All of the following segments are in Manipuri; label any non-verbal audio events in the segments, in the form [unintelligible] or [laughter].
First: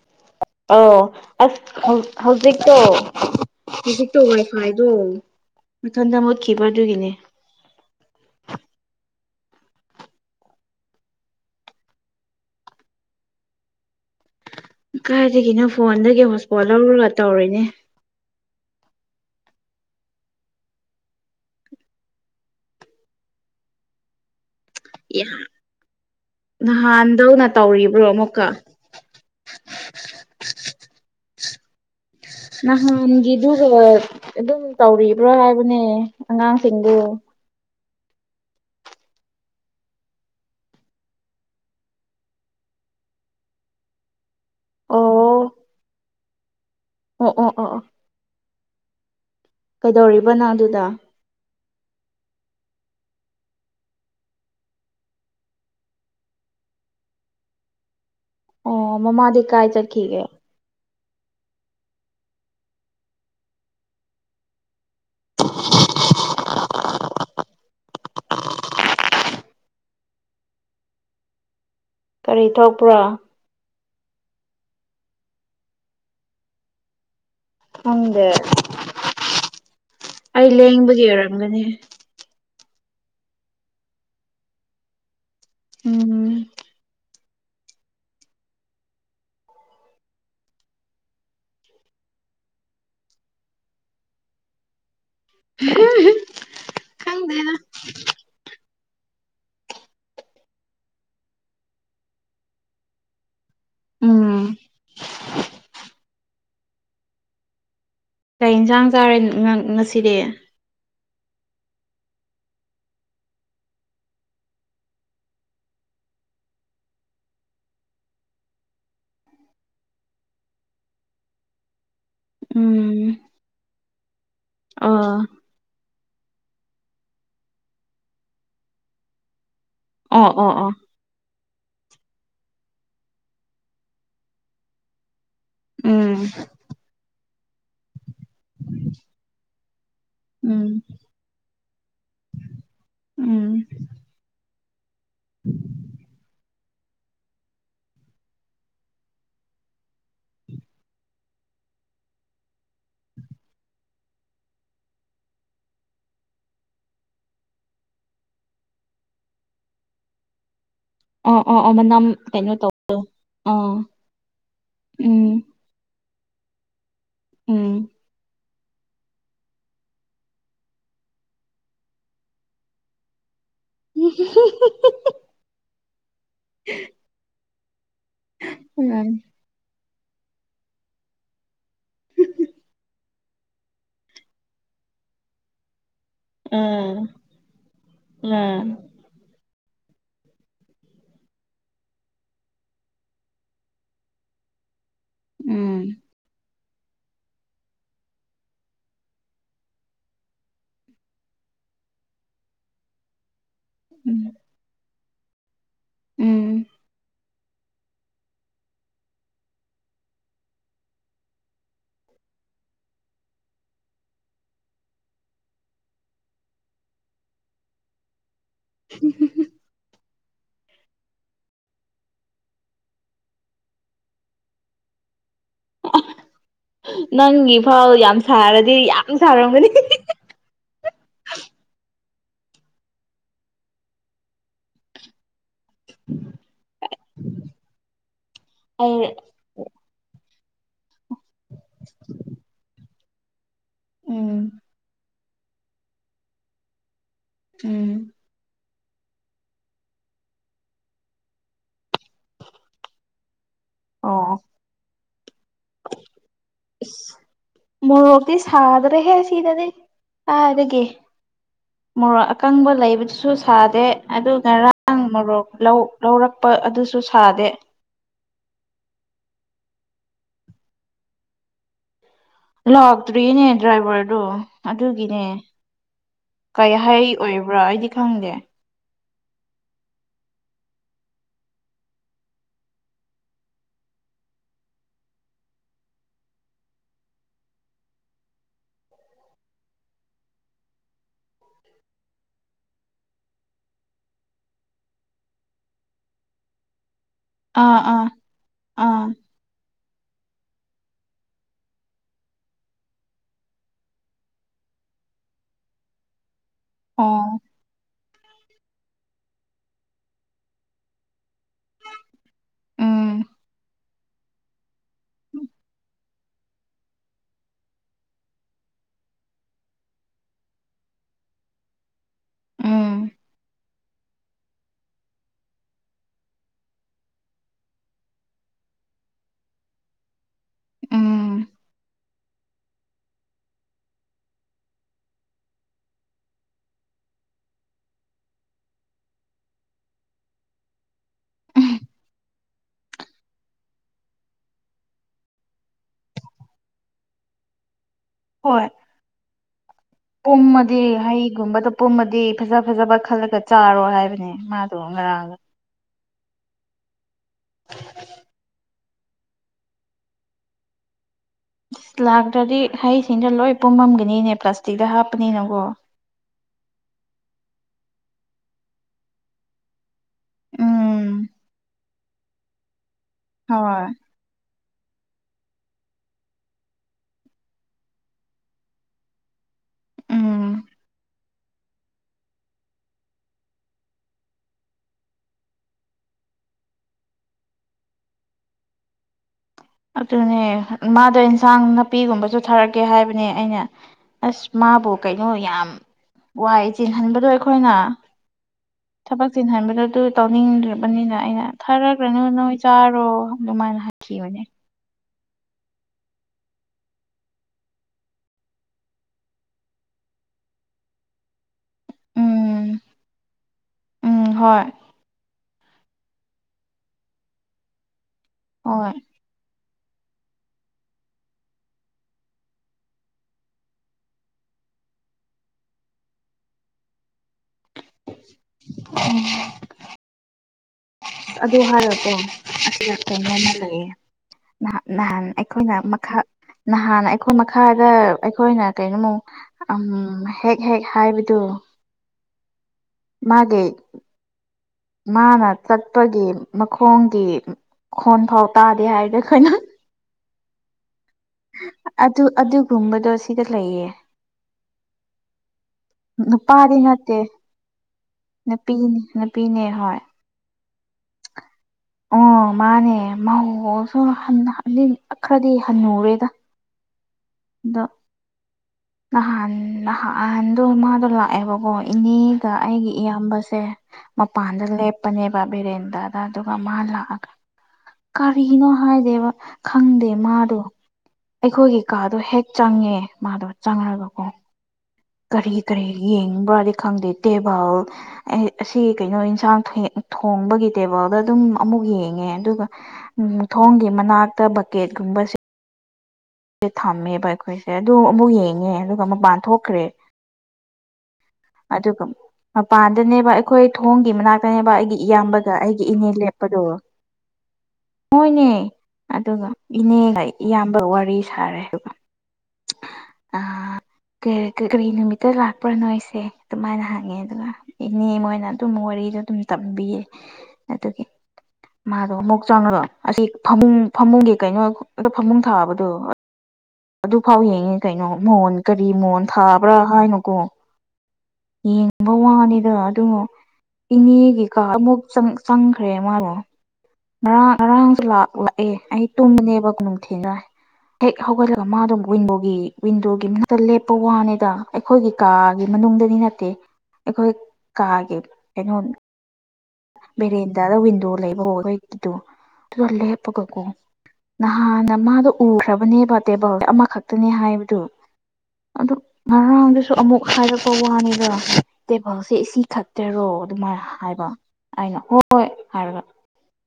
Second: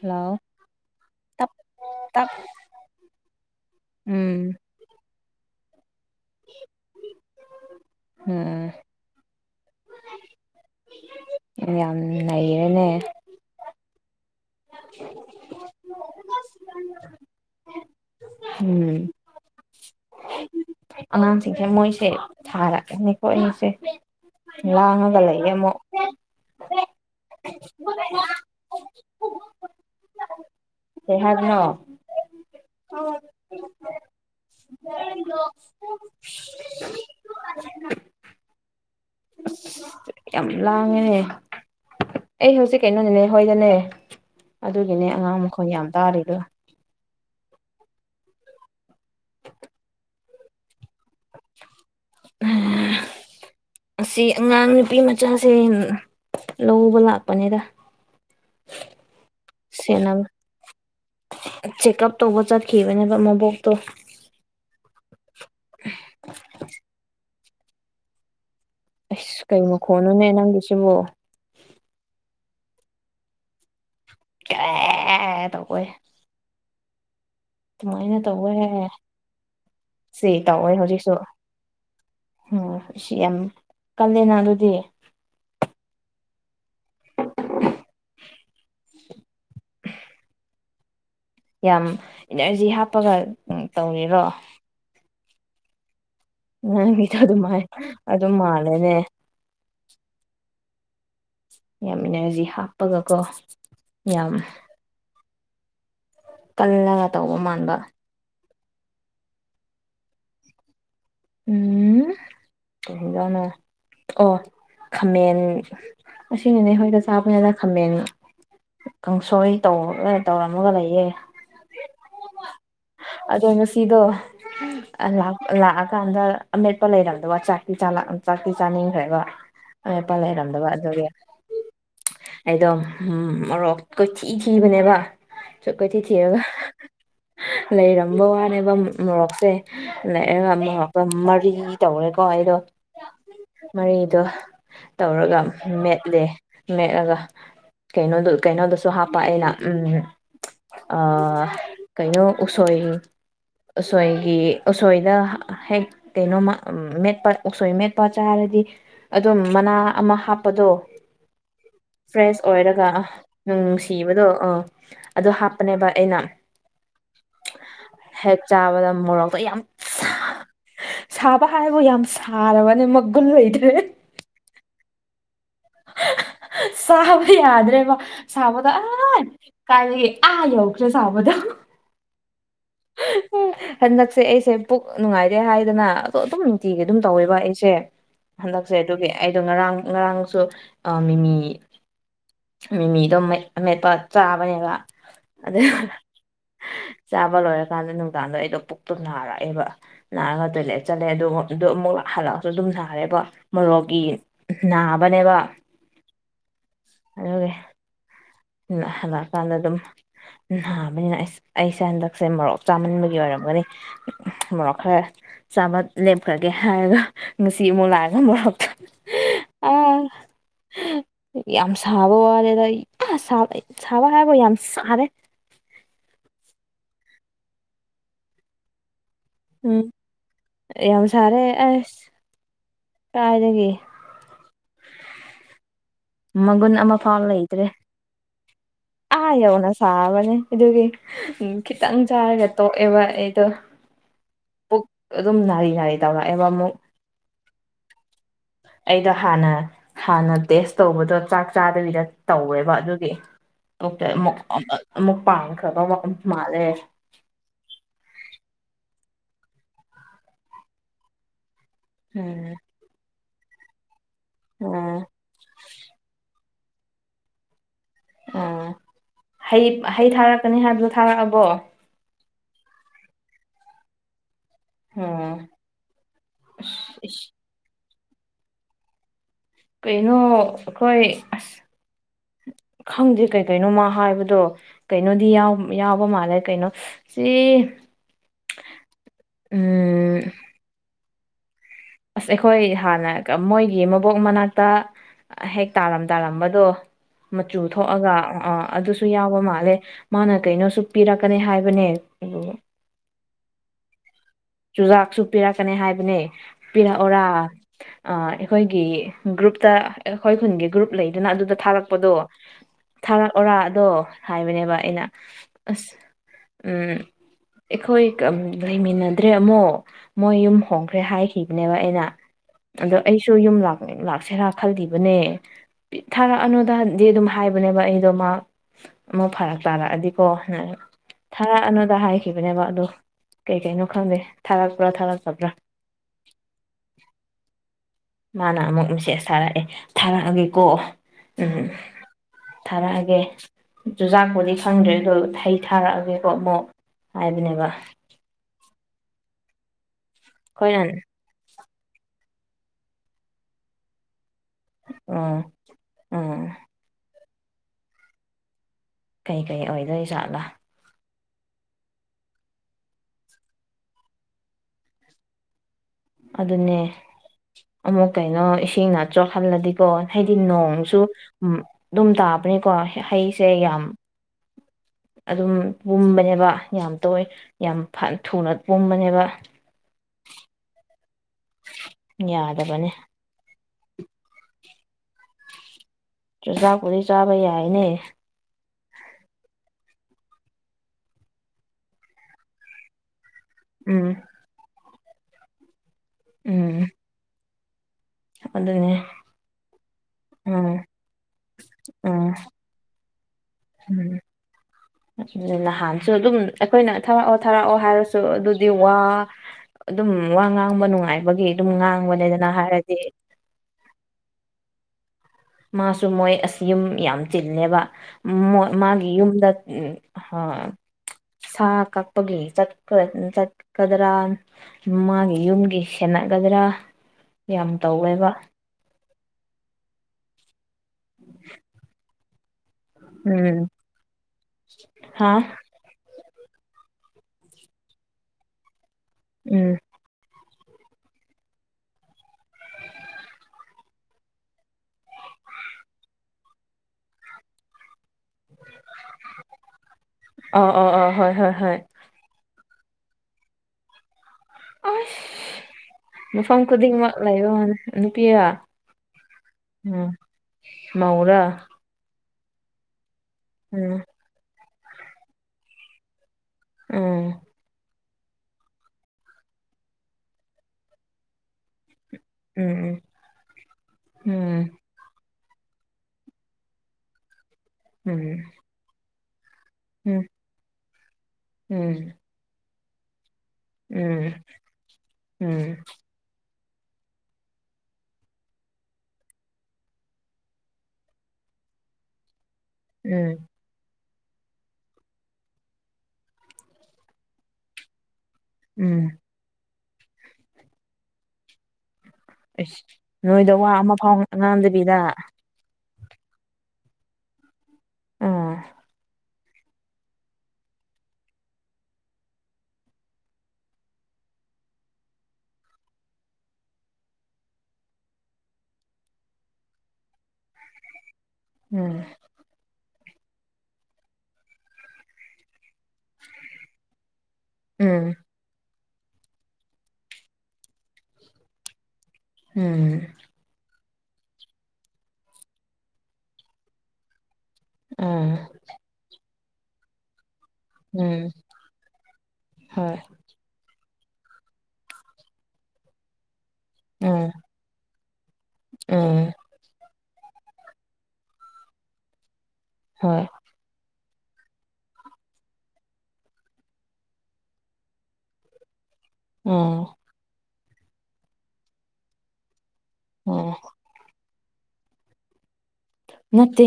ꯍꯜꯂꯣ ꯑꯧ ꯇꯞ ꯑꯁ ꯇꯞ ꯍꯧꯖꯤꯛꯇꯣ ꯍꯧꯖꯤꯇꯣ ꯎꯝ [unintelligible] ꯑꯗꯣ ꯃꯊꯟꯇ ꯃꯨꯠꯈꯤꯕ ꯑꯗꯨꯒꯤꯅꯦ ꯎꯝ ꯌꯥꯝ ꯅꯩꯔꯦꯅꯦ ꯀꯥꯏꯗꯒꯤꯅꯣ ꯐꯣꯟꯗꯒꯤ ꯍꯣꯁꯄꯣꯠ ꯂꯧꯔꯒ ꯇꯧꯔꯤꯅꯦ ꯎꯝ ꯑꯉꯥꯡꯁꯤꯡꯁꯦ ꯃꯣꯏꯁꯦ ꯊꯥꯔꯛꯑꯅꯤꯀꯣ ꯑꯩꯁꯦ ꯂꯥꯡꯉꯒ ꯌꯥ ꯂꯩꯌꯦꯃꯨꯛ ꯅꯍꯥꯟꯗꯧꯅ ꯇꯧꯔꯤꯕ꯭ꯔꯣ ꯑꯃꯨꯛꯀ ꯀꯩ ꯍꯥꯏꯕꯅꯣ ꯅꯍꯥꯟꯒꯤꯗꯨꯒ ꯑꯗꯨꯝ ꯇꯧꯔꯤꯕ꯭ꯔꯥ ꯍꯥꯏꯕꯅꯦ ꯑꯉꯥꯡꯁꯤꯡꯗꯨ ꯌꯥꯝ ꯂꯥꯡꯉꯦ ꯑꯩ ꯍꯧꯖꯤꯛ ꯀꯩꯅꯣꯅ ꯅꯦ ꯍꯣꯏꯗꯅꯦ ꯑꯗꯨꯒꯤꯅꯦ ꯑꯉꯥꯡ ꯑꯣ ꯃꯈꯣꯟ ꯌꯥꯝ ꯇꯥꯔꯤꯗꯣ ꯑꯣ ꯑꯣ ꯑꯣ ꯑꯣ ꯀꯩꯗꯧꯔꯤꯕ ꯅꯪ ꯑꯗꯨꯗ [unintelligible] ꯑꯁꯤ ꯑꯉꯥꯡ ꯅꯨꯄꯤ ꯃꯆꯥꯁꯦ ꯂꯧꯕ ꯂꯥꯛꯄꯅꯤꯗ [inaudible] ꯑꯣ ꯃꯃꯥꯗꯤ ꯀꯥꯏ ꯆꯠꯈꯤꯒꯦ ꯁꯦꯟꯅꯕ ꯆꯦꯛꯑꯞ ꯇꯧꯕ ꯆꯠꯈꯤꯕꯅꯦꯕ ꯃꯕꯣꯛꯇꯣ [unintelligible] ꯑꯁ ꯀꯩ ꯃꯈꯣꯟꯅꯣꯅꯦ ꯅꯪꯒꯤ ꯁꯤꯕꯨ ꯀꯔꯤ ꯊꯣꯛꯄ꯭ꯔꯥ [unintelligible] ꯇꯧꯕꯩ ꯑꯗꯨꯃꯥꯏꯅ ꯈꯪꯗꯦ ꯇꯧꯋꯦ ꯁꯤ ꯑꯩ ꯇꯧꯋꯦ ꯂꯦꯡꯕꯒꯤ ꯍꯧꯖꯤꯛꯁꯨ ꯑꯣꯏꯔꯝꯒꯅꯤ ꯎꯝ ꯁꯤ ꯌꯥꯝ ꯀꯜꯂꯦꯅ ꯑꯗꯨꯗꯤ ꯎꯝ [inaudible] ꯌꯥꯝ ꯏꯅꯔꯖꯤ ꯍꯥꯞꯄꯒ ꯇꯧꯔꯤꯔꯣ [unintelligible] ꯅꯪꯒꯤꯗꯣ ꯈꯪꯗꯦꯗ ꯑꯗꯨꯃꯥꯏ ꯑꯗꯨꯝ ꯃꯥꯜꯂꯦꯅꯦ ꯌꯥꯝ ꯏꯅꯔꯖꯤ ꯍꯥꯞꯄꯒꯀꯣ ꯌꯥꯝ ꯎꯝ ꯀꯜꯂꯒ ꯇꯧꯕ ꯃꯥꯟꯕ ꯀꯔꯤ ꯌꯦꯟꯁꯥꯡ ꯆꯥꯔꯦ ꯉꯁꯤꯗꯤ ꯎꯝ ꯀꯖꯎꯅ ꯑꯣ ꯈꯥꯃꯦꯟ ꯑꯁꯤꯅꯤꯅꯦ ꯍꯣꯏꯗ ꯆꯥꯕꯅꯅ ꯈꯝꯃꯦꯅꯦ ꯀꯥꯡꯁꯣꯏ ꯇꯧ ꯇꯧꯔꯝꯃꯒ ꯂꯩꯌꯦꯦ ꯎꯝ ꯑꯗꯣ ꯉꯁꯤꯗꯣ ꯑ ꯂ ꯀꯥꯟꯗ ꯑꯃꯦꯠꯄ ꯂꯩꯔꯝꯗꯕ ꯆꯥꯛꯇꯤ ꯆꯥꯛꯇꯤ ꯆꯥꯅꯤꯡꯈ꯭ꯔꯦꯕ ꯑꯃꯦꯞꯄ ꯑꯣ ꯑꯣ ꯂꯔꯝꯗꯕ ꯑꯣ ꯑꯗꯨꯒꯤ ꯑꯩꯗꯣ ꯎꯝ ꯃꯣꯔꯣꯛ ꯀꯣꯏꯊꯤ ꯊꯤꯈꯤꯕꯅꯦꯕ ꯆ ꯀꯣꯏꯊꯤ ꯎꯝ ꯊꯤꯔꯒ ꯂꯩꯔꯝꯕ ꯋꯥꯅꯦꯕ ꯃꯣꯔꯣꯛꯁꯦ ꯂꯩꯔꯒ ꯎꯝ ꯃꯣꯔꯣꯛꯇꯣ ꯃꯔꯤ ꯇꯧꯔꯦꯀꯣ ꯑꯩꯗꯣ ꯎꯝ ꯃꯔꯤꯗꯣ ꯇꯧꯔꯒ ꯃꯦꯠꯂꯦ ꯃꯦꯠꯂꯒ ꯀꯩꯅꯣꯗ ꯀꯩꯅꯣꯗꯁꯨ ꯍꯥꯞꯄ ꯑꯩꯅ ꯎꯝ ꯑ ꯀꯩꯅꯣ ꯎꯁꯣꯏ ꯎꯁꯣꯏꯒꯤ ꯎꯁꯣꯏꯗ ꯍꯦꯛ ꯀꯩꯅꯣꯃ ꯃꯦꯠꯄ ꯁꯣꯔꯤ ꯃꯦꯠꯄ ꯆꯥꯔꯗꯤ ꯑꯗꯨꯝ ꯃꯅꯥ ꯑꯃ ꯍꯥꯞꯄꯗꯣ ꯑꯣ ꯑꯣ ꯑꯣ ꯃꯅꯝ ꯐ꯭ꯔꯦꯁ ꯀꯩꯅꯣ ꯇꯧ ꯑꯣꯏꯔꯒ ꯑꯪ ꯑꯣ ꯅꯨꯡꯁꯤꯕꯗꯣ ꯑꯥ ꯑꯗꯨꯗ ꯎꯝ ꯍꯥ ꯅꯦꯅꯥ ꯎꯝ ꯆꯥꯕꯗ ꯃꯣꯔꯣꯛꯗꯣ ꯌꯥꯝ ꯁꯥꯕ ꯍꯥꯏꯕꯨ ꯌꯥꯝ ꯁꯥꯔꯕꯅꯦ ꯃꯒꯨꯟ ꯂꯩꯗ꯭ꯔꯦ ꯎ ꯁꯥꯕ ꯌꯥꯗ꯭ꯔꯦꯕ ꯁꯥꯕꯗ ꯑ ꯎꯝ ꯎꯝ ꯀꯥꯏꯦ ꯑꯥ ꯌꯧ ꯀ ꯁꯥꯕꯗ ꯎ ꯎ ꯍꯟꯗꯛꯁꯦ ꯑꯩꯁꯦ ꯄꯨꯛ ꯅꯨꯡꯉꯥꯏꯔꯦ ꯍꯥꯏꯗꯅ ꯁꯣ ꯑꯗꯨꯝ ꯅꯨꯡꯇꯤꯒꯤ ꯑꯗꯨꯝ ꯇꯧꯋꯦꯕ ꯑꯩꯁꯦ ꯍꯟꯗꯛꯁꯦ ꯑꯗꯨꯒꯤ ꯑꯩꯗꯣ ꯉꯔꯥꯡ ꯉꯔꯥꯡꯁꯨ ꯃꯤꯃꯤ ꯃꯤꯃꯤꯗꯣ ꯑꯃꯦꯠꯄ ꯆꯥꯕꯅꯦꯕ ꯑꯗꯨꯝ ꯎꯝ ꯆꯥꯕ ꯂꯣꯏꯔꯀꯥꯟꯗ ꯅꯨꯡꯗꯥꯡꯗꯣ ꯑꯩꯗꯣ ꯄꯨꯛꯇꯨꯝ ꯅꯥꯔꯛꯑꯦꯕ ꯅꯥꯑꯒ ꯇꯣꯏꯂꯦꯠ ꯆꯠꯂꯦ ꯑꯗꯨ ꯑꯗꯨ ꯑꯃꯨꯛ ꯍꯜꯂꯛꯑꯁꯨ ꯑꯗꯨꯝ ꯅꯥꯔꯦꯕ ꯃꯣꯔꯣꯛꯀꯤ ꯅꯥꯕꯅꯦꯕ ꯎꯝ ꯑꯗꯨꯒꯤ ꯍꯜꯂꯛꯑꯀꯥꯟꯗ ꯑꯗꯨꯝ ꯅꯍꯥꯕꯅꯤꯅ ꯑꯩꯁꯦ ꯍꯟꯗꯛꯁꯦ ꯃꯔꯣꯔꯣꯛ ꯆꯥꯃꯟꯕꯒꯤ ꯑꯣꯏꯔꯝꯒꯅꯤ ꯃꯣꯔꯣꯛ ꯈꯔ ꯆꯥꯕ ꯂꯦꯞꯈ꯭ꯔꯒꯦ ꯍꯥꯏꯔꯒ ꯉꯁꯤ ꯑꯃꯨꯛ ꯂꯥꯛꯑꯒ ꯃꯣꯔꯣꯛ [unintelligible] ꯌꯥꯝ ꯁꯥꯕ ꯋꯥꯔꯦꯗ ꯁꯥꯕ ꯍꯥꯏꯕ ꯌꯥꯝ ꯁꯥꯔꯦ ꯅꯪꯒꯤꯐꯥꯎ ꯌꯥꯝ ꯁꯥꯔꯗꯤ ꯌꯥꯝ ꯁꯥꯔꯝꯒꯅꯤ ꯎꯝ ꯌꯥꯝ ꯁꯥꯔꯦ ꯑꯁ ꯀꯥꯏꯒꯦ ꯃꯒꯨꯟ ꯑꯃ ꯐꯥꯎ ꯂꯩꯇ꯭ꯔꯦ ꯑ ꯆ ꯌꯧꯅ ꯁꯥꯕꯅꯦ ꯑꯗꯨꯒꯤ ꯈꯤꯇꯪ ꯆꯥꯔꯒ ꯇꯣꯛꯑꯦꯕ ꯑꯩꯗꯣ ꯎꯝ ꯄꯨꯛ ꯑꯗꯨꯝ ꯅꯥꯔꯤ ꯅꯥꯔꯤ ꯇꯧꯔꯛꯑꯦꯕ ꯑꯃꯨꯛ ꯎꯝ ꯑꯩꯗꯣ ꯍꯥꯟꯅ ꯍꯥꯟꯅ ꯇꯦꯁ꯭ꯇ ꯇꯧꯕꯗꯣ ꯆꯥꯛ ꯆꯥꯗꯕꯤꯗ ꯇꯧꯋꯦꯕ ꯑꯗꯨꯒꯤ ꯑꯣꯀꯦ ꯑꯃꯨꯛ ꯑꯣ ꯑꯃꯨꯛ ꯄꯥꯡꯈ꯭ꯔꯕ ꯃ ꯃꯥꯜꯂꯦ ꯃꯣꯔꯣꯛꯇꯤ ꯁꯥꯗꯔꯦꯍꯦ ꯁꯤꯗꯗꯤ ꯀꯗꯥꯏꯗꯒꯤ ꯃꯣꯔꯣꯛ ꯎꯝ ꯑꯀꯪꯕ ꯂꯩꯕꯗꯨꯁꯨ ꯁꯥꯗꯦ ꯑꯗꯨꯒ ꯉꯔꯥꯡ ꯎꯝ ꯃꯣꯔꯣꯛ ꯂꯧ ꯂꯧꯔꯛꯄ ꯑꯗꯨꯁꯨ ꯁꯥꯗꯦ ꯑꯣ ꯍꯩ ꯍꯩ ꯊꯥꯔꯛꯀꯅꯤ ꯍꯥꯏꯕꯗꯣ ꯊꯥꯔꯛꯑꯕꯣ ꯂꯥꯛꯇ꯭ꯔꯤꯅꯦ ꯗ꯭ꯔꯥꯏꯚꯔꯗꯣ ꯑꯗꯨꯒꯤꯅꯦ ꯎꯝ ꯀꯩ ꯍꯥꯏ ꯏꯁ ꯑꯣꯏꯕ ꯭ꯕ꯭ꯔꯣ ꯑꯩꯗꯤ ꯈꯪꯗꯦ ꯀꯩꯅꯣ ꯑꯩꯈꯣꯏ ꯑꯁ ꯈꯪꯗꯦ ꯀꯩ ꯀꯩꯅꯣ ꯃꯥ ꯍꯥꯏꯕꯗꯣ ꯀꯩꯅꯣꯗꯤ ꯌꯥꯎꯕ ꯃꯥꯜꯂꯦ ꯀꯩꯅꯣ ꯆꯦ ꯎꯝ ꯑꯁ ꯑꯩꯈꯣꯏ ꯍꯥꯟꯅ ꯃꯣꯏꯒꯤ ꯃꯕꯣꯛ ꯃꯅꯥꯛꯇ ꯍꯦꯛ ꯇꯥꯔꯝ ꯇꯥꯔꯝꯕꯗꯣ ꯃꯆꯨ ꯑꯥ ꯑꯥ ꯊꯣꯛꯑꯒ ꯑ ꯑꯥ ꯑꯗꯨꯁꯨ ꯌꯥꯎꯕ ꯃꯥꯜꯂꯦ ꯃꯥꯅ ꯀꯩꯅꯣꯁꯨ ꯄꯤꯔꯛꯀꯅꯤ ꯍꯥꯏꯕꯅꯦ ꯑꯗꯨ ꯆꯨꯖꯥꯛꯁꯨ ꯄꯤꯔꯛꯀꯅꯤ ꯍꯥꯏꯕꯅꯦ ꯄꯤꯔꯛꯑꯣꯔꯥ ꯑꯣ ꯑ ꯑꯩꯈꯣꯏꯒꯤ ꯒ꯭ꯔꯨꯞꯇ ꯑꯩꯈꯣꯏ ꯈꯨꯟꯒꯤ ꯒ꯭ꯔꯨꯞ ꯂꯩꯗꯅ ꯑꯗꯨꯗ ꯊꯥꯔꯛꯄꯗꯣ ꯎꯝ ꯊꯥꯔꯛ ꯑꯣꯔꯥ ꯑꯗꯣ ꯍꯥꯏꯕꯅꯦꯕ ꯑꯩꯅ ꯑꯁ ꯑꯨꯝ ꯑꯩꯈꯣꯏ ꯂꯩꯃꯤꯟꯅ ꯗ꯭ꯔꯦ ꯑꯃꯨꯛ ꯃꯣꯏ ꯌꯨꯝ ꯍꯣꯡꯈ꯭ꯔꯦ ꯍꯥꯏꯈꯤꯕꯅꯦꯕ ꯑꯩꯅ ꯑꯗꯣ ꯎꯝ ꯑꯩꯁꯨ ꯌꯨꯝ ꯂꯥꯛ ꯂꯥꯛꯁꯤꯔꯥ ꯈꯜꯂꯤꯕꯅꯦ ꯊꯥꯔꯛꯑꯅꯣꯗꯗꯤ ꯑꯗꯨꯝ ꯍꯥꯏꯕꯅꯦꯕ ꯑꯩꯗꯣ ꯃꯥ ꯑꯃꯨꯛ ꯐꯔꯛ ꯇꯥꯔꯛꯑꯗꯤ ꯀꯣ ꯎꯝ ꯊꯥꯔꯥꯚꯑꯅꯣꯗ ꯍꯥꯏꯈꯤꯕꯅꯦꯕ ꯑꯗꯨ ꯀꯩ ꯀꯩꯅꯣ ꯈꯪꯗꯦ ꯊꯥꯔꯛꯄ꯭ꯔꯥ ꯊꯔꯛꯇꯕ꯭ꯔꯥ ꯃꯥꯅ ꯑꯃꯨꯛ ꯃꯦꯁꯦꯠꯁ ꯊꯥꯔꯛꯑꯦ ꯊꯥꯔꯛꯑꯒꯦꯀꯣ ꯎꯝ ꯊꯔꯛꯑꯒꯦ ꯆꯨꯖꯥꯛꯄꯨꯗꯤ ꯈꯪꯗ꯭ꯔꯦꯗꯣ ꯍꯩ ꯊꯥꯔꯛꯑꯒꯦꯀꯣ ꯑꯃꯨꯛ ꯍꯥꯏꯕꯅꯦꯕ ꯍꯣꯏ ꯄꯨꯡꯃꯗꯤ ꯑꯩꯈꯣꯏꯅ ꯍꯩꯒꯨꯝꯕꯗꯣ ꯄꯨꯝꯃꯗꯤ ꯐꯖ ꯐꯖꯕ ꯈꯜꯂꯒ ꯆꯥꯔꯣꯏ ꯍꯥꯏꯕꯅꯦ ꯃꯥ ꯎꯝ ꯎꯝ [unintelligible] ꯀꯩꯀꯩ ꯑꯣꯏꯗꯣꯏꯖꯥꯠꯂꯥ ꯂꯥꯛꯇ꯭ꯔꯗꯤ ꯍꯩꯁꯤꯡꯗꯣ ꯂꯣꯏ ꯄꯨꯝꯃꯝꯒꯅꯤꯅꯦ ꯄ꯭ꯂꯥꯁꯇꯤꯛꯇ ꯍꯥꯞꯄꯅꯤꯅꯀꯣ ꯑꯗꯨꯅꯦ ꯑꯃꯨꯛ ꯀꯩꯅꯣ ꯏꯁꯤꯡꯅ ꯆꯣꯛꯍꯜꯂꯗꯤꯀꯣ ꯍꯥꯏꯗꯤ ꯅꯣꯡꯁꯨ ꯎꯝ ꯎꯝ ꯑꯗꯨꯝ ꯇꯥꯕꯅꯤꯀꯣ ꯍꯩꯁꯦ ꯌꯥꯝ ꯍꯣꯏ [unintelligible] ꯑꯗꯨꯝ ꯄꯨꯝꯕꯅꯦꯕ ꯌꯥꯝ ꯇꯧꯋꯦ ꯌꯥꯝ ꯊꯨꯅ ꯄꯨꯝꯕꯅꯦꯕ ꯎꯝ ꯌꯥꯗꯕꯅꯦ ꯆꯨꯖꯥꯛꯄꯨꯗꯤ ꯆꯥꯕ ꯍꯥꯏꯅꯦ ꯑꯗꯨꯅꯦ ꯃꯥꯗꯣ ꯏꯟꯁꯥꯡ ꯅꯥꯄꯤꯒꯨꯝꯕꯁꯨ ꯊꯥꯔꯛꯀꯦ ꯍꯥꯏꯕꯅꯦ ꯑꯩꯅ ꯎꯝ ꯑꯁ ꯃꯥꯕꯨ ꯀꯩꯅꯣ ꯌꯥꯝ ꯋꯥꯏ ꯎꯝ ꯆꯤꯟꯍꯟꯕꯗꯣ ꯑꯩꯈꯣꯏꯅ ꯑꯗꯨꯅꯦ ꯊꯕꯛ ꯆꯜꯍꯟꯕꯗꯣ ꯑꯗꯨ ꯎꯝ ꯇꯧꯅꯤꯡꯗ꯭ꯔꯕꯅꯤꯅ ꯑꯩꯅ ꯊꯥꯔꯛꯔꯅꯨ ꯎꯝ ꯅꯣꯏ ꯆꯥꯔꯣ ꯑꯗꯨꯃꯥꯏꯅ ꯎꯝ ꯍꯥꯏꯈꯤꯕꯅꯦ ꯅꯍꯥꯟꯁꯨ ꯑꯗꯨꯝ ꯑꯩꯈꯣꯏꯅ ꯊꯥꯔꯛꯑꯣ ꯊꯥꯔꯛꯑꯣ ꯍꯥꯏꯔꯁꯨ ꯑꯗꯨꯗꯤ ꯋꯥ ꯑꯗꯨꯝ ꯋꯥ ꯉꯥꯡꯕ ꯅꯨꯡꯉꯥꯏꯕꯒꯤ ꯑꯗꯨꯝ ꯉꯥꯡꯕꯅꯦꯗꯅ ꯎꯝ ꯍꯥꯏꯔꯗꯤ ꯎꯝ ꯍꯣꯏ ꯃꯥꯁꯨ ꯃꯣꯏ ꯑꯁ ꯌꯨꯝ ꯌꯥꯝ ꯆꯤꯜꯂꯦꯕ ꯃꯣꯏ ꯍꯣꯏ ꯃꯥꯒꯤ ꯌꯨꯝꯗ ꯎꯝ ꯍꯣꯏ ꯁꯥ ꯀꯛꯄꯒꯤ ꯆꯠꯄ ꯆꯠꯀꯗ꯭ꯔꯥ ꯃꯥꯒꯤ ꯌꯨꯝꯒꯤ ꯁꯦꯟꯅꯒꯗ꯭ꯔꯥ ꯌꯥꯝ ꯇꯧꯋꯦꯕ ꯎꯝ ꯑꯗꯨ ꯍꯥꯏꯔꯀꯣ ꯀꯩꯅꯣꯝꯃ ꯎꯝ ꯂꯩꯌꯦ ꯅꯍꯥꯟ ꯅꯍꯥꯟ ꯍꯥ ꯑꯩꯈꯣꯏꯅ ꯃꯈꯥ ꯅꯍꯥꯟ ꯑꯩꯈꯣꯏ ꯃꯈꯥꯗ ꯑꯩꯈꯣꯏꯅ ꯀꯩꯅꯣꯃꯨꯛ ꯎꯝ ꯍꯦꯛ ꯍꯦꯛ ꯍꯥꯏꯕꯗꯨ ꯃꯥꯒꯤ ꯃꯥꯅ ꯆꯠꯄꯒꯤ ꯃꯈꯣꯡꯒꯤ ꯈꯣꯟ ꯐꯥꯎ ꯇꯥꯗꯦ ꯍꯥꯏꯔꯗꯤ ꯑꯩꯈꯣꯏꯅ ꯑꯥ ꯑ ꯑꯥ ꯍꯣꯏ ꯍꯣꯏ ꯍꯣꯏ ꯑꯗꯨ ꯑꯗꯨꯒꯨꯝꯕꯗꯣ ꯁꯤꯗ ꯂꯩꯌꯦ ꯑꯁ ꯃꯐꯝ ꯅꯨꯄꯥꯗꯤ ꯈꯨꯗꯤꯡꯃꯛ ꯅꯠꯇꯦ ꯂꯩꯌꯦ ꯅꯨꯄꯤꯒ ꯅꯨꯄꯤꯅꯦ ꯅꯨꯄꯤꯅꯦ ꯍꯣꯏ ꯎꯝ ꯃꯧꯔ ꯑꯣ ꯃꯥꯅꯦ ꯃꯍꯧꯁꯨ ꯎꯝ [unintelligible] ꯈꯔꯗꯤ ꯍꯟꯅꯨꯔꯦꯗ ꯎꯝ ꯑꯗꯣ ꯅꯍꯥꯟ ꯅꯍꯥꯟꯗꯣ ꯃꯥꯗꯣ ꯂꯥꯛꯑꯦꯕꯀꯣ ꯏꯅꯦ ꯑꯩꯒꯤ ꯎꯝ ꯏꯌꯥꯝꯕꯁꯦ ꯃꯄꯥꯟꯗ ꯎꯝ ꯂꯦꯞ ꯂꯦꯄꯅꯦꯕ ꯕꯦꯔꯦꯟꯗꯗꯥ ꯑꯗꯨꯒ ꯃꯥ ꯂꯥꯛꯑꯒ ꯎꯝ ꯀꯔꯤꯅꯣ ꯍꯥꯏꯗꯦꯕ ꯈꯪꯗꯦ ꯎꯝ ꯃꯥꯗꯣ ꯑꯩꯈꯣꯏꯒꯤ ꯎꯝ ꯀꯥꯗꯣ ꯍꯦꯛ ꯆꯪꯉꯦ ꯃꯥꯗꯣ ꯆꯪꯔꯒꯀꯣ ꯎꯝ ꯀꯔꯤ ꯎꯝ ꯀꯔꯤ ꯌꯦꯡꯕ꯭ꯔꯥꯗꯤ ꯈꯪꯗꯦ ꯇꯦꯕꯜ ꯑꯩ ꯑꯁꯤ ꯀꯩꯅꯣ ꯏꯟꯁꯥꯡ ꯊꯣꯡꯕꯒꯤ ꯇꯦꯕꯜꯗ ꯑꯗꯨꯝ ꯑꯃꯨꯛ ꯌꯦꯡꯉꯦ ꯑꯗꯨꯒ ꯎꯝ ꯊꯣꯡꯒꯤ ꯃꯅꯥꯛꯇ ꯕꯛꯀꯦꯠꯀꯨꯝꯕꯁꯦ ꯊꯝꯃꯦꯕ ꯑꯩꯈꯣꯏꯁꯦ ꯑꯗꯨ ꯑꯃꯨꯛ ꯌꯦꯡꯉꯦ ꯑꯗꯨꯒ ꯎꯝ ꯑꯃꯨꯛ ꯃꯄꯥꯟꯊꯣꯛꯈ꯭ꯔꯦ ꯑꯗꯨꯒ ꯑꯁ ꯃꯄꯥꯟꯗꯅꯦꯕ ꯅꯣꯏꯗ ꯑꯩꯈꯣꯏ ꯋꯥ ꯑꯃ ꯊꯣꯡꯒꯤ ꯐꯥꯎ ꯃꯅꯥꯛꯇꯅꯦꯕ ꯑꯩꯒꯤ ꯉꯥꯡꯗꯕꯤꯗ ꯏꯌꯥꯝꯕ ꯑꯩ ꯑꯩꯒꯤ ꯏꯅꯦ ꯂꯦꯞꯄꯗꯣ ꯃꯣꯏꯅꯦ ꯎꯝ ꯑꯗꯨꯒ ꯏꯅꯦꯒ ꯏꯌꯥꯝꯕ ꯋꯥꯔꯤ ꯁꯥꯔꯦ ꯍꯥꯏ ꯑ ꯀꯔꯤ ꯅꯨꯃꯤꯠꯇ ꯂꯥꯛꯄ꯭ꯔꯥ ꯅꯣꯏꯁꯦ ꯑꯗꯨꯃꯥꯏꯅ ꯍꯪꯉꯦ ꯑꯗꯨꯒ ꯏꯅꯦ ꯃꯣꯏꯅ ꯑꯗꯨꯝ ꯋꯥꯔꯤꯗꯣ ꯑꯗꯨꯝ ꯇꯝꯕꯤꯌꯦ ꯑꯗꯨꯒꯤ ꯎꯝ ꯃꯥꯗꯣ ꯑꯃꯨꯛ ꯆꯪꯉꯣ ꯑꯁꯤ ꯐꯃꯨꯡ ꯐꯃꯨꯡꯒꯤ ꯀꯩꯅꯣ ꯐꯃꯨꯡ ꯊꯥꯕꯗꯣ ꯑꯗꯨꯐꯥꯎ ꯌꯦꯡꯉꯦ ꯀꯩꯅꯣ ꯎꯝ ꯃꯣꯟ ꯀꯔꯤ ꯃꯣꯟ ꯊꯥꯕ꯭ꯔꯥ ꯍꯥꯏꯅꯣꯀꯣ ꯌꯦꯡꯕ ꯋꯥꯅꯤꯗ ꯎꯝ ꯑꯗꯨ ꯏꯅꯦꯒꯤꯀꯥ ꯑꯃꯨꯛ ꯆꯪꯈ꯭ꯔꯦ ꯃꯥꯗꯣ ꯉꯔꯥꯡ ꯉꯔꯥꯡꯁꯨ ꯂꯥꯛ ꯎꯝ ꯂꯥꯛꯑꯦ ꯑꯩ ꯇꯨꯝꯕꯅꯦꯕ ꯀꯣꯅꯨꯡꯊꯤꯟꯗ ꯍꯦꯛ ꯎꯝ ꯍꯧꯒꯂꯒ ꯃꯥꯗꯣ ꯋꯤꯟꯗꯤ ꯍꯣꯏ ꯋꯤꯟꯗꯣꯒꯤ ꯇ ꯂꯦꯞꯄ ꯋꯥꯅꯤꯗ ꯑꯩꯈꯣꯏꯒꯤ ꯀꯥꯒꯤ ꯃꯅꯨꯡꯗꯗꯤ ꯅꯠꯇꯦ ꯑꯩꯈꯣꯏ ꯀꯥꯒꯤ ꯀꯩꯅꯣ ꯑꯣ ꯕꯦꯔꯦꯟꯗꯥꯗ ꯋꯤꯟꯗꯣ ꯂꯩꯕꯀꯣ ꯑꯩꯈꯣꯢꯒꯤꯗꯣ ꯑꯗꯨꯗ ꯍꯣꯏ ꯂꯦꯞꯄꯒꯒꯣ ꯅꯍꯥꯟꯅ ꯃꯥꯗꯣ ꯎꯈ꯭ꯔꯕꯅꯦꯕ ꯇꯦꯕꯜꯗ ꯑꯃꯈꯛꯇꯅꯦ ꯍꯥꯏꯕꯗꯨ ꯑꯗꯨ ꯉꯔꯥꯡꯁꯨ ꯎꯝ ꯑꯃꯨꯛ ꯍꯥꯏꯔꯛꯄ ꯋꯥꯅꯦꯕ ꯇꯦꯕꯜꯁꯦ ꯁꯤꯈꯛ ꯇꯔꯣ ꯎꯝ ꯑꯗꯨꯃꯥꯏꯅ ꯍꯥꯏꯕ ꯑꯩꯅ ꯍꯣꯏ ꯍꯥꯏꯔꯒ ꯅꯠꯇꯦ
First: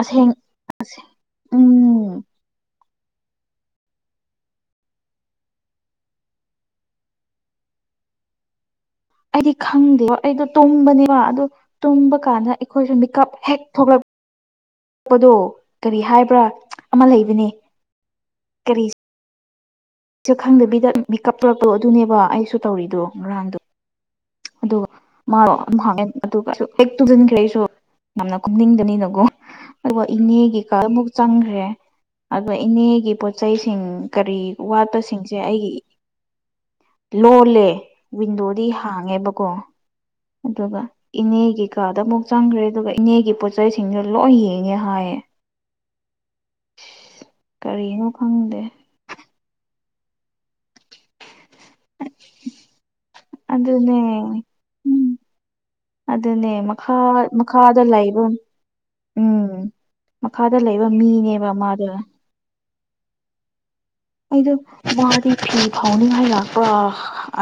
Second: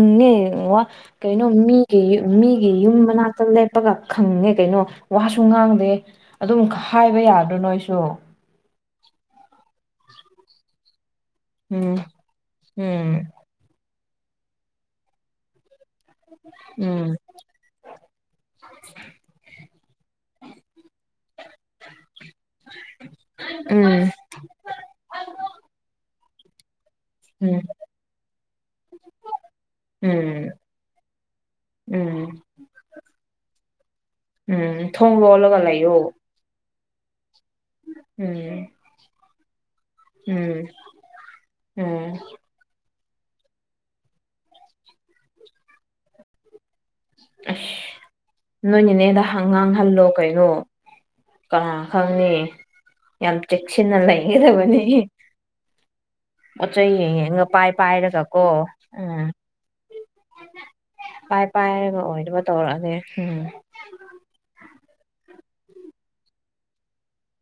ꯑꯁꯦꯡ ꯋꯥ ꯀꯩꯅꯣ ꯃꯤꯒꯤ ꯎꯝ ꯃꯤ ꯃꯤꯒꯤ ꯌꯨꯝ ꯃꯅꯥꯛꯇ ꯂꯦꯞꯄꯒ ꯈꯪꯉꯦ ꯀꯩꯅꯣ ꯋꯥꯁꯨ ꯉꯥꯡꯗꯦ ꯑꯗꯨꯝ ꯍꯥꯏꯕ ꯌꯥꯗꯔꯣ ꯅꯣꯏꯁꯨ ꯑꯩꯗꯤ ꯈꯪꯗꯦꯕ ꯑꯩꯗꯣ ꯇꯨꯝꯕꯅꯦꯕ ꯑꯗꯨ ꯎꯝ ꯇꯨꯝꯕ ꯀꯥꯟꯗ ꯑꯩꯈꯣꯏꯁꯨ ꯎꯝ ꯃꯤꯀꯞ ꯍꯦꯛ ꯊꯣꯛꯂꯛꯄ ꯄꯗꯣ ꯀꯔꯤ ꯍꯥꯏꯕ꯭ꯔꯥ ꯑꯃ ꯎꯝ ꯂꯩꯕꯅꯦ ꯀꯔꯤ ꯁꯦ ꯈꯪꯗꯕꯤꯗ ꯃꯤꯀꯞ ꯊꯣꯔꯛꯄꯗꯣ ꯑꯗꯨꯅꯦꯕ ꯑꯩꯁꯨ ꯇꯧꯔꯤꯗꯣ ꯉꯔꯥꯡꯗꯣ ꯎꯝ ꯑꯗꯨꯒ ꯃꯥ ꯑꯗꯨꯒ ꯍꯦꯛ ꯇꯨꯝꯁꯤꯟꯈ꯭ꯔꯦ ꯑꯩꯁꯨ ꯎꯝ ꯌꯥꯝꯅ ꯇꯨꯝꯅꯤꯡꯕꯅꯤꯅꯀꯣ ꯑꯗꯨꯒ ꯎꯝ ꯏꯅꯦꯒꯤ ꯀꯗꯥ ꯑꯃꯨꯛ ꯆꯪꯈ꯭ꯔꯦ ꯎꯝ ꯑꯗꯨꯒ ꯏꯅꯦꯒꯤ ꯄꯣꯠꯆꯩꯁꯤꯡ ꯀꯔꯤ ꯎꯝ ꯊꯣꯡ ꯋꯥꯠꯄꯁꯤꯡꯁꯦ ꯂꯣꯜꯂꯒ ꯑꯩꯒꯤ ꯂꯩꯌꯣ ꯂꯣꯜꯂꯦ ꯋꯤꯟꯗꯣꯗꯤ ꯎꯝ ꯍꯥꯡꯉꯦꯕꯀꯣ ꯎꯝ ꯑꯗꯨꯒ ꯏꯅꯦꯒꯤ ꯀꯥꯗ ꯎꯝ ꯑꯃꯨꯛ ꯆꯪꯈ꯭ꯔꯦ ꯑꯗꯨꯒ ꯏꯅꯦꯒꯤ ꯄꯣꯠꯆꯩꯁꯤꯡꯗꯨ ꯂꯣꯏ ꯌꯦꯡꯉꯦ ꯍꯥꯏꯌꯦ ꯑꯁ ꯀꯔꯤꯅꯣ ꯈꯪꯗꯦ ꯅꯣꯏꯅꯦꯅꯦꯗ ꯍ ꯉꯥꯡꯍꯜꯂꯣ ꯀꯩꯅꯣ ꯀꯅꯥꯥ ꯈꯪꯅꯤ ꯌꯥꯝ ꯑꯗꯨꯅꯦ ꯆꯦꯛꯁꯤꯟꯅ ꯂꯩꯒꯗꯕꯅꯤ ꯎꯝ ꯑꯗꯨꯅꯦ ꯄꯣꯠ ꯆꯩ ꯃꯈꯥ ꯌꯦꯡꯉꯒ ꯄꯥꯏ ꯃꯈꯥꯗ ꯄꯥꯏꯔꯒ ꯂꯩꯕ ꯀꯣ ꯎꯝ ꯃꯈꯥꯗ ꯂꯩꯕ ꯃꯤꯅꯦꯕ ꯃꯥꯗꯣ ꯇꯧꯔꯛꯑꯅꯦ ꯍꯝꯍꯝ ꯑꯩꯗꯣ ꯋꯥꯗꯤ ꯐꯤ ꯐꯥꯎꯅꯤꯉꯥꯏ ꯂꯥꯛꯄ꯭ꯔ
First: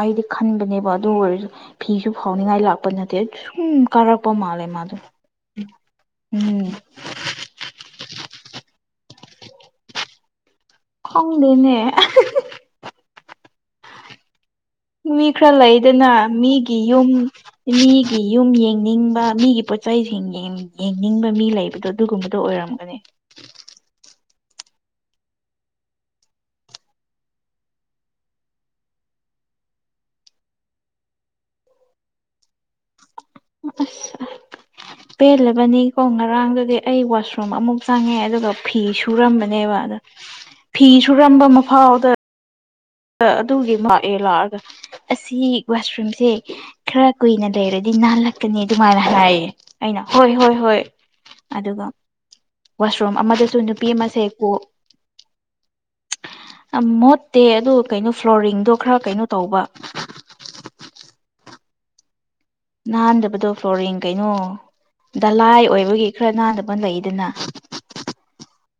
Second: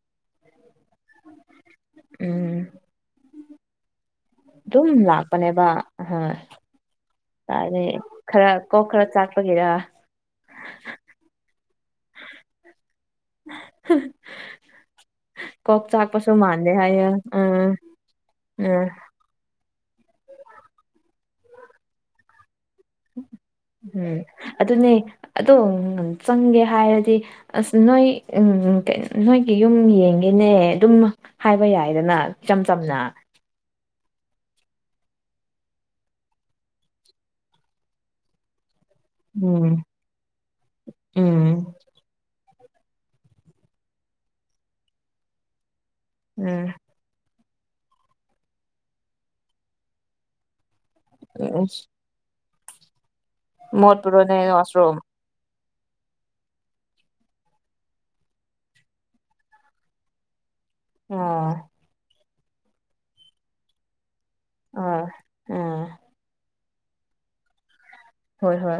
ꯑꯩꯗꯤ ꯈꯟꯕꯅꯦꯕ ꯑꯗꯨ ꯑꯣꯏꯔꯁꯨ ꯐꯤꯁꯨ ꯎꯝ ꯐꯥꯎꯅꯤꯡꯉꯥꯏ ꯂꯥꯛꯄ ꯅꯠꯇꯦ ꯁꯨꯝ ꯀꯥꯔꯛꯄ ꯃꯥꯜꯂꯦ ꯃꯥꯗꯣ ꯑꯍꯣꯏ ꯎꯝ ꯀꯗꯥꯏꯗꯩ ꯈꯔ ꯀꯣꯛ ꯈꯔ ꯆꯥꯛꯄꯒꯤꯔ ꯈꯪꯗꯦꯅꯦ ꯍ ꯃꯤ ꯈꯔ ꯂꯩꯗꯅ ꯃꯥꯟꯗꯦ ꯃꯤꯒꯤ ꯍꯥꯏꯌꯦ ꯌꯨꯝ ꯎꯝ ꯃꯤꯒꯤ ꯌꯨꯝ ꯎꯝ ꯌꯦꯡꯅꯤꯡꯕ ꯃꯤꯒꯤ ꯆꯩꯁꯤꯡ ꯌꯦꯡꯅꯤꯡꯕ ꯃꯤ ꯂꯩꯕꯗꯣ ꯑꯗꯨꯒꯨꯝꯕꯗꯨꯣ ꯑꯣꯏꯔꯝꯒꯅꯤ ꯎꯝ ꯑꯗꯨꯅꯦ ꯑꯗꯣ ꯆꯪꯒꯦ ꯍꯥꯏꯔꯗꯤ ꯑꯁ ꯅꯣꯏ ꯎꯝ ꯅꯣꯏꯒꯤ ꯌꯨꯝ ꯌꯦꯡꯒꯦꯅꯦ ꯑꯗꯨꯝ ꯍꯥꯏꯕ ꯌꯥꯏꯗꯅ ꯏꯆꯝ ꯆꯝꯅ ꯑꯁ ꯄꯦꯜꯂꯕꯅꯤꯀꯣ ꯉꯔꯥꯡꯗꯨꯗꯤ ꯑꯩ ꯋꯥꯁꯔꯨꯝ ꯑꯃꯨꯛ ꯆꯪꯉꯦ ꯑꯗꯨꯒ ꯐꯤꯁꯨ ꯎꯝ ꯁꯨꯔꯝꯕꯅꯦꯕ ꯑꯗ ꯐꯤ ꯎꯝ ꯁꯨꯔꯝꯕ ꯐꯥꯎꯗ ꯑꯗꯨꯒꯤ ꯃꯥ ꯍꯦꯛ ꯂꯥꯛꯑꯒ ꯑꯁꯤ ꯋꯥꯁꯔꯨꯝꯁꯦ ꯎꯝ ꯈꯔ ꯀꯨꯏꯅ ꯂꯩꯔꯗꯤ ꯅꯥꯜꯂꯛꯀꯅꯤ ꯑꯗꯨꯃꯥꯏꯅ ꯍꯥꯏꯌꯦ ꯑꯩꯅ ꯍꯣꯏ ꯍꯣꯏ ꯍꯣꯏ ꯑꯗꯨꯒ ꯋꯥꯁꯔꯨꯝ ꯑꯃꯗꯁꯨ ꯅꯨꯄꯤ ꯑꯃꯁꯦ ꯃꯣꯠꯄ꯭ꯔꯣꯅꯦ ꯀꯣ ꯋꯥꯁꯔꯨꯝ ꯑ ꯃꯣꯠꯇꯦ ꯑꯗꯨ ꯀꯩꯅꯣ ꯐ꯭ꯂꯣꯔꯤꯡꯗꯣ ꯈꯔ ꯀꯩꯅꯣ ꯇꯧꯕ ꯑꯣ ꯅꯥꯟꯗꯕꯗꯣ ꯐ꯭ꯂꯣꯔꯤꯡ ꯀꯩꯅꯣ ꯑꯥ ꯗꯂꯥꯏ ꯑꯥ ꯑꯣꯏꯕꯒꯤ ꯈꯔ ꯅꯥꯟꯗꯕ ꯂꯩꯗꯅ ꯍꯣꯏ ꯍꯣꯏ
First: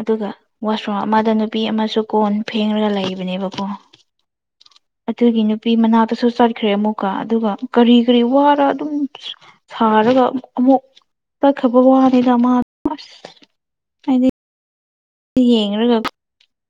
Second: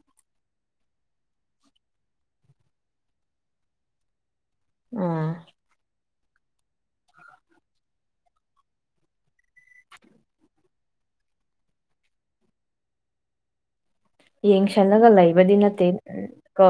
ꯑꯗꯨꯒ ꯋꯥꯁꯔꯨꯝ ꯑꯃꯗ ꯅꯨꯄꯤ ꯑꯃꯁꯨ ꯀꯣꯟ ꯐꯦꯡꯔꯒ ꯂꯩꯕꯅꯦꯕꯀꯣ ꯑꯥ ꯑꯗꯨꯒꯤ ꯅꯨꯄꯤ ꯃꯅꯥꯛꯇꯁꯨ ꯆꯠꯈ꯭ꯔꯦ ꯑꯃꯨꯛꯀ ꯑꯗꯨꯒ ꯀꯔꯤ ꯀꯔꯤ ꯋꯥꯔ ꯑꯗꯨꯝ ꯁꯥꯔꯒ ꯑꯃꯨꯛ ꯑꯃꯨꯛ ꯆꯛꯈ꯭ꯔꯕ ꯋꯥꯅꯤꯅ ꯃꯥ ꯑꯁ ꯌꯦꯡꯁꯜꯂꯒ ꯂꯩꯕꯗꯤ ꯅꯠꯇꯦ ꯌꯦꯡꯔꯒ ꯎꯝ ꯀꯣ